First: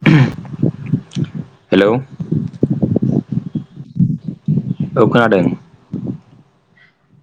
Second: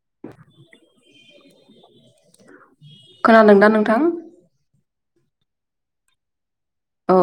[unintelligible] Hello. खोनादोंदा नोंथां? औ खोनादों। औ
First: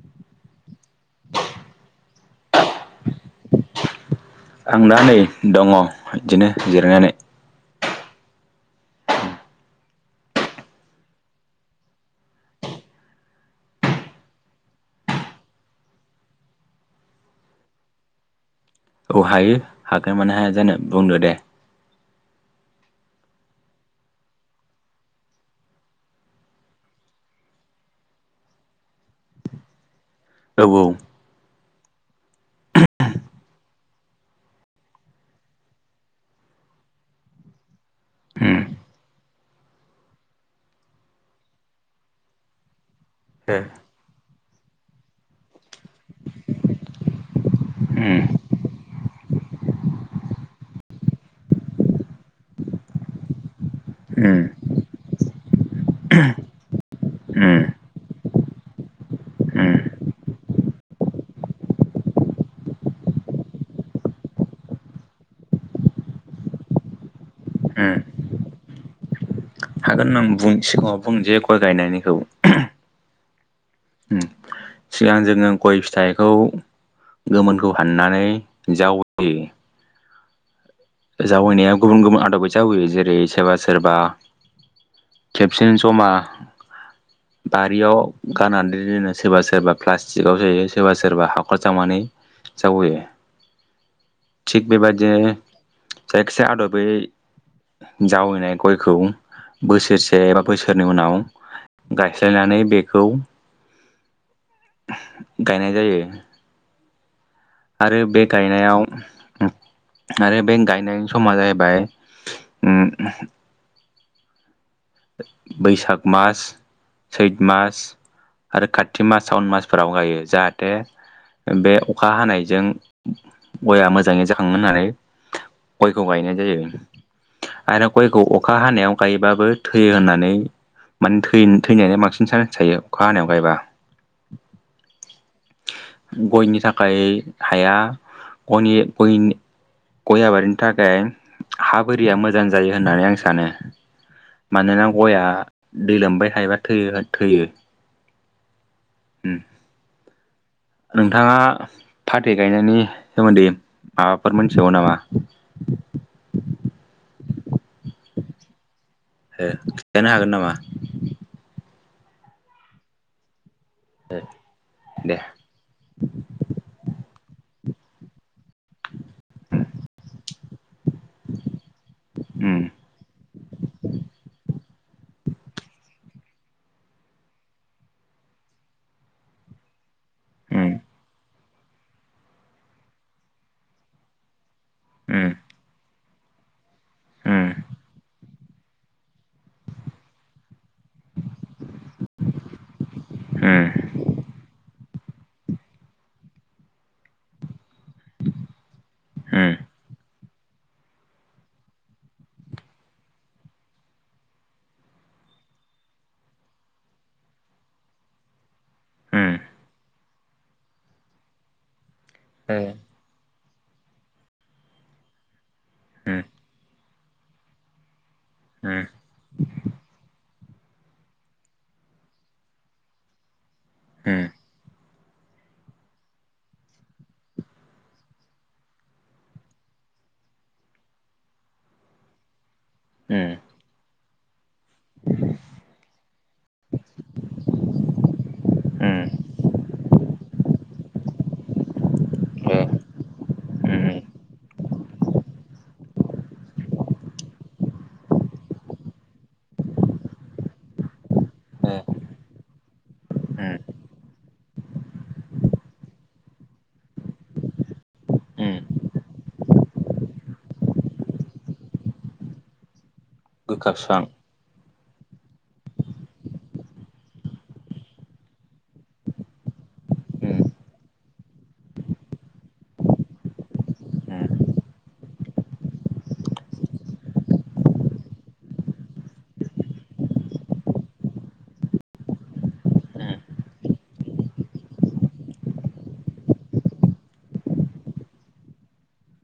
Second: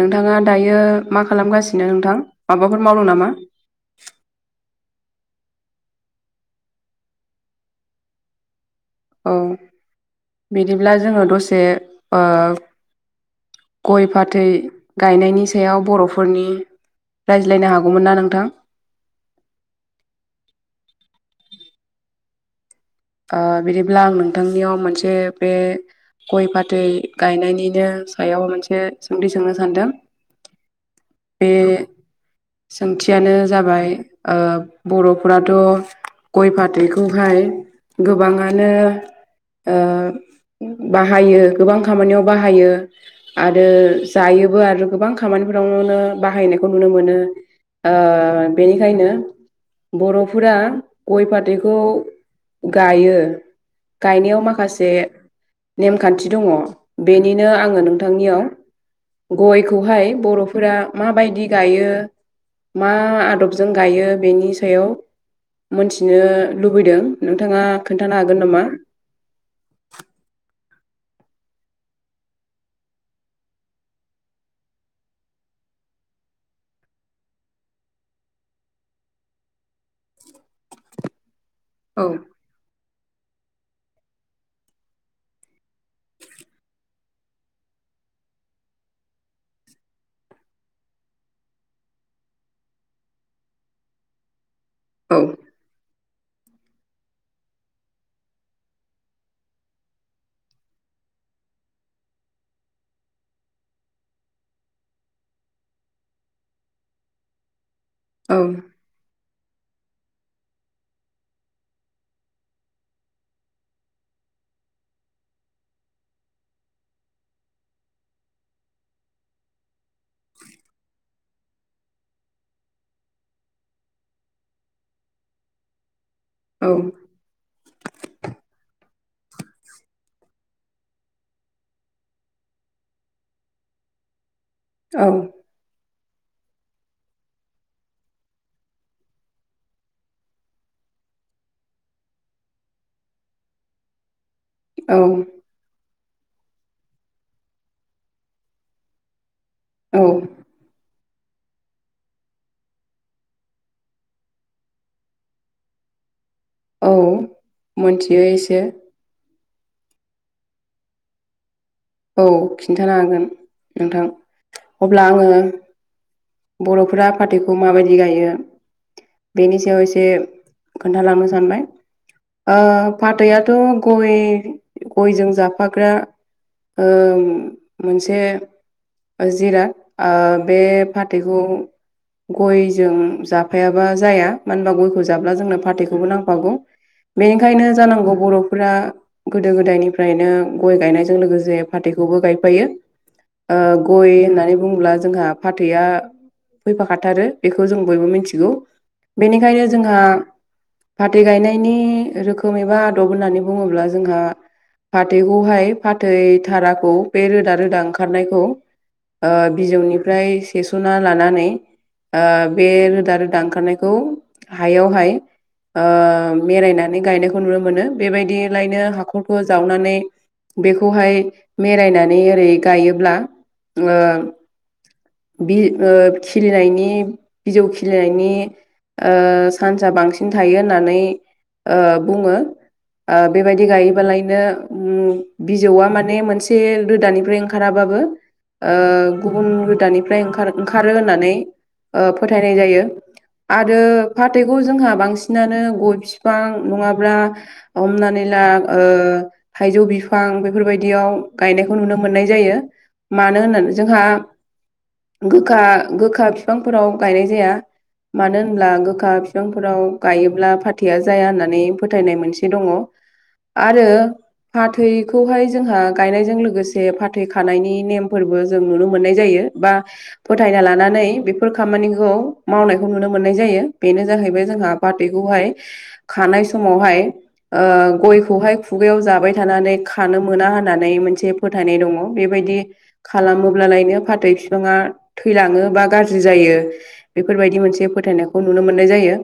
नोंथाङा दायो मा खालामगासिनो नोंथां, माबाफोर मावदों नामा? [unintelligible] आं दा नै दङ' इदिनो जिरायनानै। औ बिदिब्ला जोङो दसे ओ गय फाथै गायनायनि सायाव बर'फोरनि रायज्लायनो हागौमोन ना नोंथां? औ हायो, हागोन मानो हाया जानो बुंद दे। ओ बिदिब्ला आं नोंथांनियाव मोनसे बे गय फाथै गायनायनिनो सायाव मोनसे सोंथि सोंनो सानदों। औ औ। बे सोंथियानो जाबाय ओ बर'फोराथ' गय फाथैखौहाय उम गोबाङानो ओ बाहायो गोबां खामानियाव बाहायो आरो जायोबो आरो गोबां खामानिफोरावनो बाहायनायखौ नुनो मोनो। ओ उम बेनिखायनो बर'फोरा गय फाथैखौ गायो गायनायाव उम माखासे नेमखान्थि दङ। बेनिनो उम आङो नोंथांनियाव उम गयखौहाय बर'फोरा माबायदि गायो मा आदबजों गायो बेनि सायाव मोन्थिनो लुबैदों। नोंथाङा उम खोन्थानो हागोन नामा? हागोन होननानै बुं सिगाङाव बुं जे गय गायनायनिखौ। सिगां जोङो गय फिथाइखौ गोमोनखौ हाननानै जावैयो। जावैनाया गुबुन औ गुबुन आदबै जावयो जेरै सोरबा सोरबा खेबसेनो जमा [inaudible] बारियाव गारनानै दिनो सोरबा सोरबा प्लास्टिकआव सोयो सोरबा सोरबा हाखर जावनानै जावैयो। [inaudible] थिग औ बेबायदियैनो जायखिजाया आद'बै जावैनाय गयखौ बोसोरसे एबा बोसोरनै उनाव गायस्लायनानै बेखौ गायनाय जायो। आरो बे औ गायनायाव आरो बे गायनायनि समा जाहैबाय उम बैसाग मास, सैत मास, आरो खाथि मास, सावन मासफोराव गायो। जाहाथे बे अखा हानायजों गया मोजाङै जाखाङो होननानै गयखौ गायनाय औ जायो। आरो गयखौ अखा हानायाव गायोबाबो थैयो होननानै माने थै-थैनायनि बांसिन चान्स थायो अखा हानायाव गायबा। औ। गयनि थाखाय हाया गनि गय गय आबारिनि थाखाय हा बोरिया मोजां जायो होननानै आं सानो। मानोना औ गयआ दै लोमबाय थायोबा थैयो थैयो‌ उम। औ। नोंथाङा फाथै गायनायनि सोमोन्दै माबाफोर मोन्थिगौ नामा? औ मोन्थियो एसे। ओ खिन्थानो हागोन नामा? औ खिन्थानो हागोन नोंथां। अब्ला दे आङो बर'फोरा फाथैखौ माबायदि गायो बेनि सायाव एसे खोन्थालांनो सानबाय। ओ उम फाथैआथ' गय गयजों जाफाग्रा ओ मोनसे ओ जिराद ओ बे उम फाथैखौ गयजों जाफायाबा जाया। मानो होनबा गय खौ उम जाब्ला जोंनो फाथैखौबो नांफागौ। उम बेनिखायनो जानांगौ बर'फोरा गोदो गोदायनिफ्रायनो गय गायनायजों लोगोसे फाथैखौबो गायफायो। उम ओ गय होननानै बुङोब्ला जोंहा फाथैआ फैफाखाथारो। बेखौ जों बयबो मिन्थिगौ। उम बेनिखायनो जोंहा फाथै गायनायनि रोखोम एबा आदब होननानै बुङोब्ला जोंहा फाथैखौहाय फाथै धाराखौ बे रोदा रोदा ओंखारनायखौ उम ओ बिजौनि ओमफ्राय सेस'ना लानानै ओ बे रोदा रोदा ओंखारनायखौ हायावहाय ओ उम मेरायनानै गायनायखौ नुनो मोनो बेबायदि लायनो हाखरखौ जावनानै बेखौहाय मेरायनानै ओरै गायोब्ला ओ बि ओ खिलिनायनि बिजौ खिलिनायनि ओ सान्सआ बांसिन थायो होननानै ओ बुङो ओ उम बेबायदि गायोबालायनो बिजौआ माने मोनसे रोदानिफ्राय ओंखाराबाबो ओ उम ओ गुबुन रोदानि ओंखारो होननानै फोथायनाय जायो आरो उम फाथैखौ जोंहा बांसिन बांसिननानो गय बिफां नङाब्ला हमनानै ला ओ थाइजौ बिफां बेफोरबायदियाव ओ गायनायखौ नुनो मोननाय जायो मानो उम होननानै जोंहा गोखा गोखा बिफांफोराव गायनाय जाया मानो उम होनब्ला गोखा बिफांफोराव गायोब्ला फाथैया जाया होननानै फोथायनाय मोनसे दङ गोखा आरो बिफां फाथैखौहाय जोंहा गायनायजों लोगोसे फाथै खानायनि नेमफोरबो जों नुनो मोननाय जायो बा उम फोथायना लानानै बेफोर खामानिखौ मावनायखौ नुनो मोननाय जायो बेनो उम जाहैबाय जोंहा फाथैखौहाय खानाय समावहाय गयखौहाय खुगायाव जाबाय थानानै खानो मोना होननानै मोनसे फोथायनाय दङ बेबायदि औ खालामोब्लालायनो फाथै बिफाङा थैलाङो बा गाज्रि जायो। बेफोरबायदि मोनसे फोथायनायखौ नुनो मोननाय जायो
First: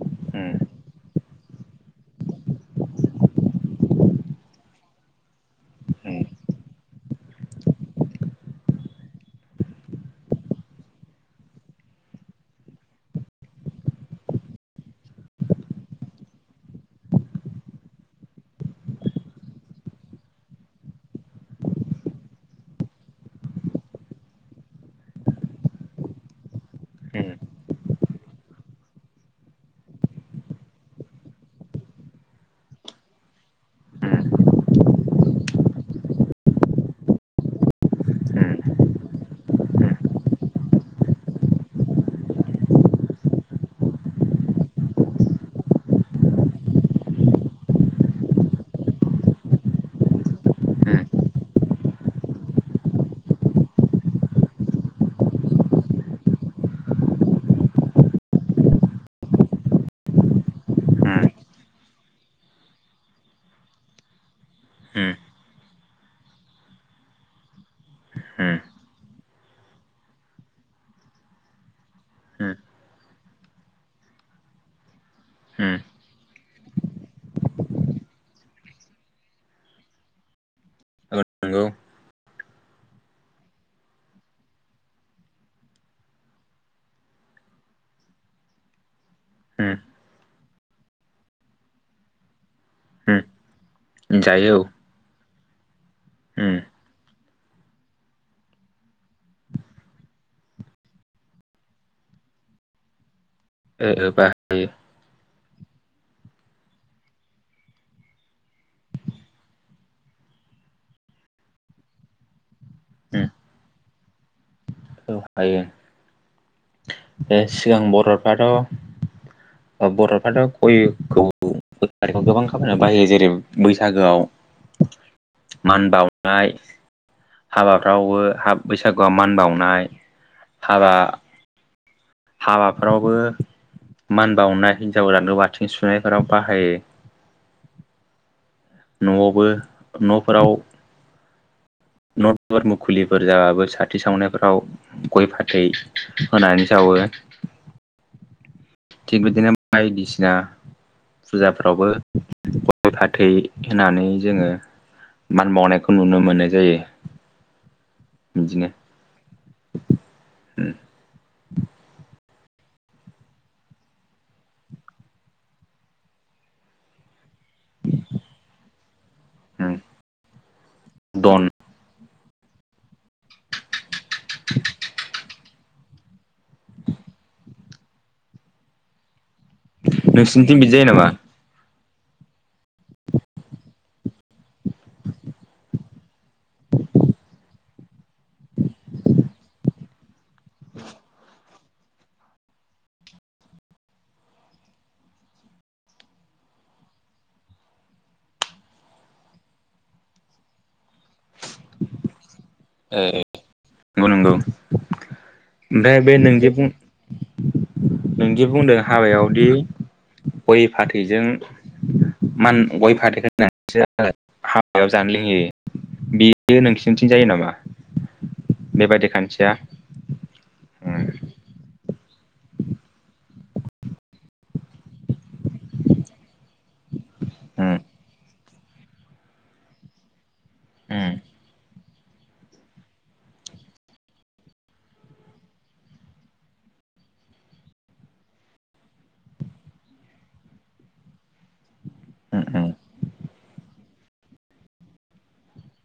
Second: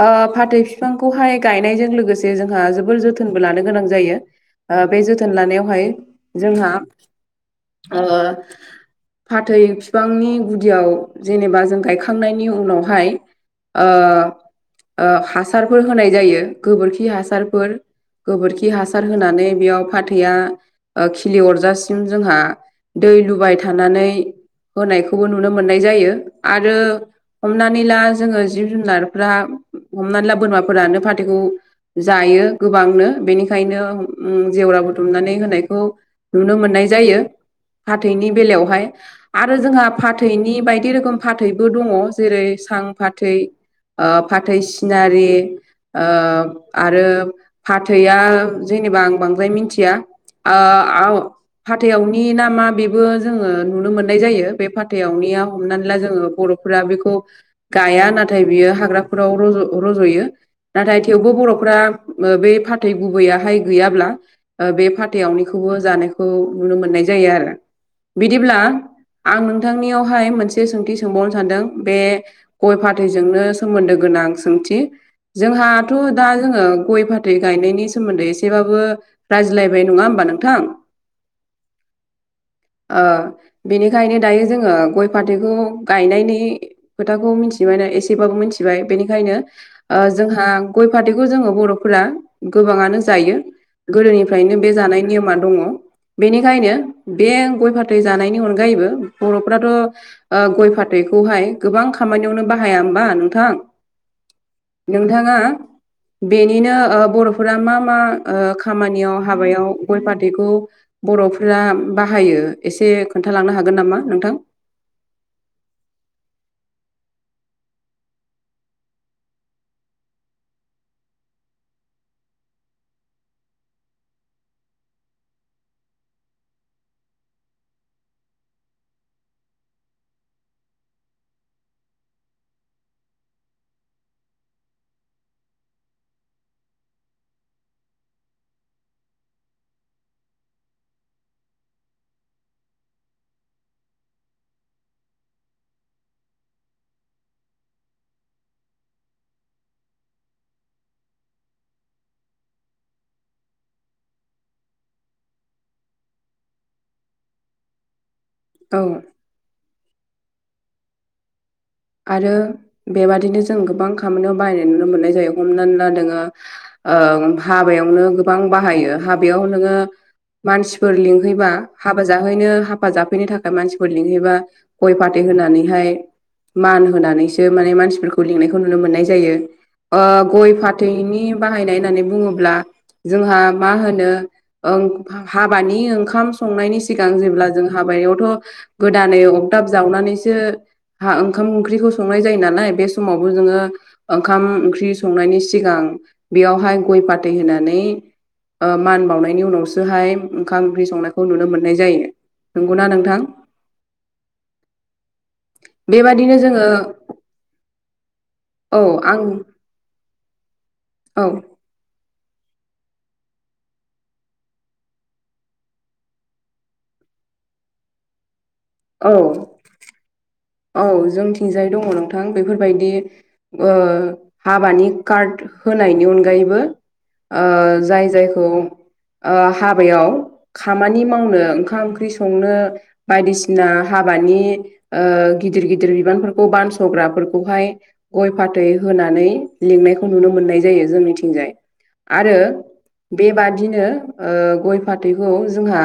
ओ फाथै फिफांखौहाय गायनायजों लोगोसे जोंहा जोबोर जोथोनबो लानो गोनां जायो बे जोथोन लानायावहाय जोंहा ओ फाथै बिफांनि गुदियाव जेनेबा जों गायखांनायनि उनावहाय ओ ओ हासारफोर होनाय जायो गोबोरखि हासारफोर गोबोरखि हासार होनानै बेयाव फाथैया खिलि अरजासिम जोंहा दै लुबाय थानानै होनायखौबो नुनो मोननाय जायो आरो हमनानै ला जोङो जिब जुनारफोरा हमनानै ला बोरमाफोरानो फाथैखौ जायो गोबांनो बेनिखायनो जेवरा दुमनानै होनायखौ नुनो मोननाय जायो फाथैनि बेलायावहाय आरो जोंहा फाथैनि बायदि रोखोम फाथैबो दङ जेरै सां फाथै ओ फाथै सिनारि आरो फाथैआ जेनेबा आं बांद्राय मिथिया ओ आव नंगौ फाथै आवनि ना मा बेबो जोङो नुनो मो ननाय जायो बे फाथथायावनिया हमनानै ला जोङो बर'फोरा बेखौ गाया नाथाय बियो हाग्राफोराव रज' रज'यो नाथाय थेवबो बर'फ्रा बे फाथै गुबैयाहाय गैयाब्ला बे फाथैआवनिखौबो जानायखौ नुनो मोननाय जायो आरो बिदिब्ला आं नोंथांनियावहाय मोनसे सोंथि सोंबावनो सानदों बे गय फाथैजोंनो सोमोन्दो गोनां सोंथि जोंहा [unintelligible] दा जोङो गय फाथै गायनायनि सोमोन्दै एसेबाबो रायज्लायबाय नङा होमबा नोंथां? नोंगौ ओ बेनिखायनो दायो जोङो गय फाथैखौ गायनायनि खोथाखौ मिथिबायना एसेबाबो मिथिबाय बेनिखायनो उम। ओ जोंहा गय फाथैखौ जोङो बर'फोरा गोबाङानो जायो। गोदोनिफ्रायनो जायो औ बे जानाय नियमा दङ बेनिखायनो बे गय फाथै जानायनि अन जबो बर'फथ' ओ गय फाथैखौहाय गोबां खामानियावनो बाहाया होमबा नोंथां। ओ ओ बाहायो। नोंथाङा बेनिनो ओ बर'फोरा मा मा खामानियाव हाबायाव गय फाथैखौ बर'फोरा बाहायो एसे औ खोन्थालांनो हागोन नामा नोंथां? हायो। सिगां बर'फ्राथ' बर'फ्राथ' गयखौ गय फाथैखौ गोबां खामाययाव बाहायो जेरै बैसागोआव [inaudible] मान बावनाय हाबाफ्रावबो बैसागुआ मान बावनाय हाबा हाबाफोरावबो मान बाावनाय हिन्जाव जानोवाथिं सुनायफोराव बाहायो न'आवबो न'फोराव नटफोर मुखुलिफोर जाबाबो साथि सावनायफोराव। गय फाथै होनानै जावो। थिग बिदिनो बायायदिसिना फुजाफ्रावबो गय फाथै होनानै जोङो मान बावनायखौ नुनो मोननाय जायो। [unintelligible] उम। [unintelligible] आरो बेबादिनो जों गोबां खामानियाव बायनाय नुनो मोननाय जायो हमनानै ला नोङो ओ हाबायावनो गोबां बाहायो हाबायाव नोङो उम मानसिफोर दन लिंहैबा हाबा जाहैनो हाबा जाफैनो थाखाय मानसिफोर लिंहैबा गय फाथै होनानैहाय मान होनानैसो माने मानसिफोरखौ लिंनायखौ नुनो मोननाय जायो। ओ गय नोंसिनिथिं बिदि जायो नामा? फाथैनि बाहायनाय होननानै बुङोब्ला जोंहा मा होनो हाबानि ओंखाम संनायनि सिगां जेब्ला जों हाबायावथ' गोदानै अगदाब जावनानैसो हा ओंखाम ओंख्रिखौ संनाय जायो नालाय बे समावबो नोङो ओंखाम ओंख्रि संनायनि सिगां बेयावहाय गय फाथै होनानै ओ मान बावनायनि उनावसोहाय ओंखाम ओंख्रि संनायखौ नुनो मोननाय जायो नंगौना नोंथां? नंगौ नंगौ ओमफ्राय बे बेबादिनो नोंजे जोङो बुं नोंदि बुंदों औ आं हाबायावदि गय फाथैजों औ मान गय फाथै‌ होनानैसो हाबायाव जानो लोंहोयो बेयो नोंसिनिथिं जायो नामा? बेबायदि औ खान्थिया? औ उम जोंथिंजाय दङ नोंथां बेफोरबायदि हाबानि कार्ड होनायनि अनगायैबो ओ जाय जायखौ ओ हाबायाव खामानि उम मावनो ओंखाम ओंख्रि संनो बायदिसिना हाबानि ओ गिदिर गिदिर बिबानफोरखौ बानस'ग्राफोरखौहाय गय फाथै होनानै लिंनायखौ नुनो मोननाय जायो जोंनिथिंजाय आरो उम उम बेबादिनो गय फाथैखौ जोंहा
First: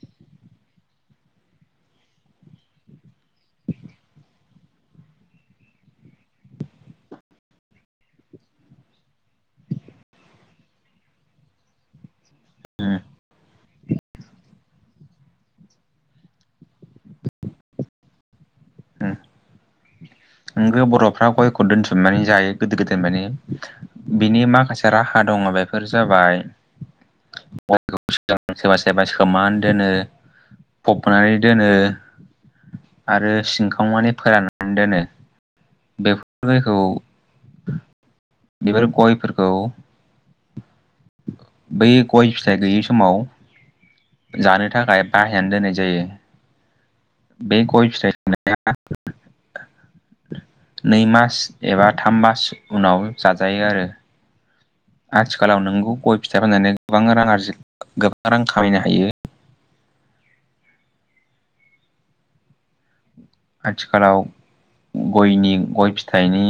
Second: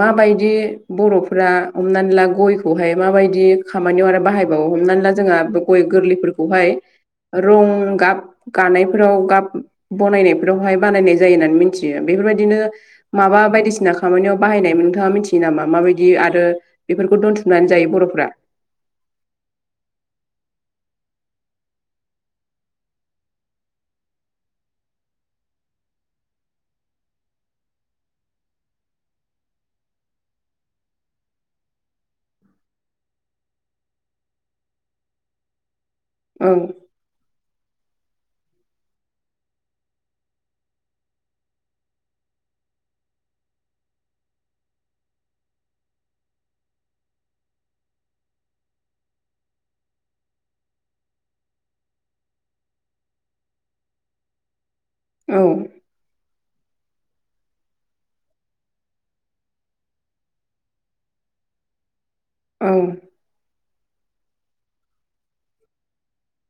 माबायदि बर'फोरा हमनानै ला गयखौहाय माबायदि खामानियाव आरो बाहायबावो हमनानै ला जोंहा गय गोरलैफोरखौहाय रंगाब गानायफोराव गाब बनायनायफोरावहाय बानायनाय जायो होननानै मिथियो। बेफोरबायदिनो उम माबा बायदिसिना खामानियाव बाहायनाय नोंथाङा मिथियो नामा माबायदि आरो बेफोरखौ दोनथुमनानै जायो बर'फ्रा नोगौ बर'फ्रा गयखौ दोनसुमनानै जायो गोदो गोदायनि फ्राय माने बिनि माखासे राहा दङ बेफोर जाबाय सोरबा सोरबा सोमान दोनो फबनानै दोनो आरो सिनखावनानै फोराननानै दोनो। औ बेफोर जायखौ बेफोर गयफोरखौ बै गय फिथाइ गैयै समाव जानो थाखाय बाहायनानै दोननाय जायो बे गय फिथाय खानाया नै मास एबा थाम मास उनाव जाजायो आरो। औ आथिखालाव नोंगौ गय फिथाइ फाननानै गोबां रां आरजि गोबां रां खामायनो हायो। औ आथिखालाव गयनि गय फिथाइनि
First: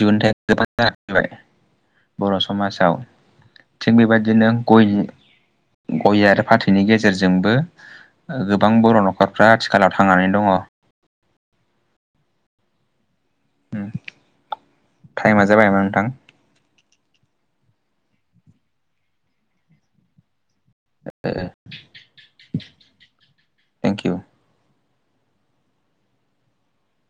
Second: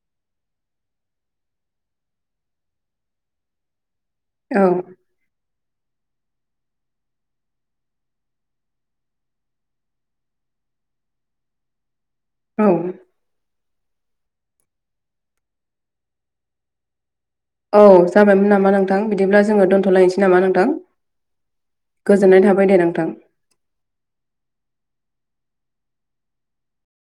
दिहुनथायाइ गोबां जौगाबाय बर' समाजाव थिग बेबायदि नो औ गय गय आरो फाथैनि गेजेरजोंबो गोबां बर' न'खरफ्रा आथिखालाव थांनानै दङ। औ टाइमा जाबाय मोन नोंथां। औ जाबायमोन नामा नोंथां बिदिब्ला जोङो दोन्थ'लायनोसै नामा नोंथां। ओ गोजोननाय थाबाय दे नोंथां। इउ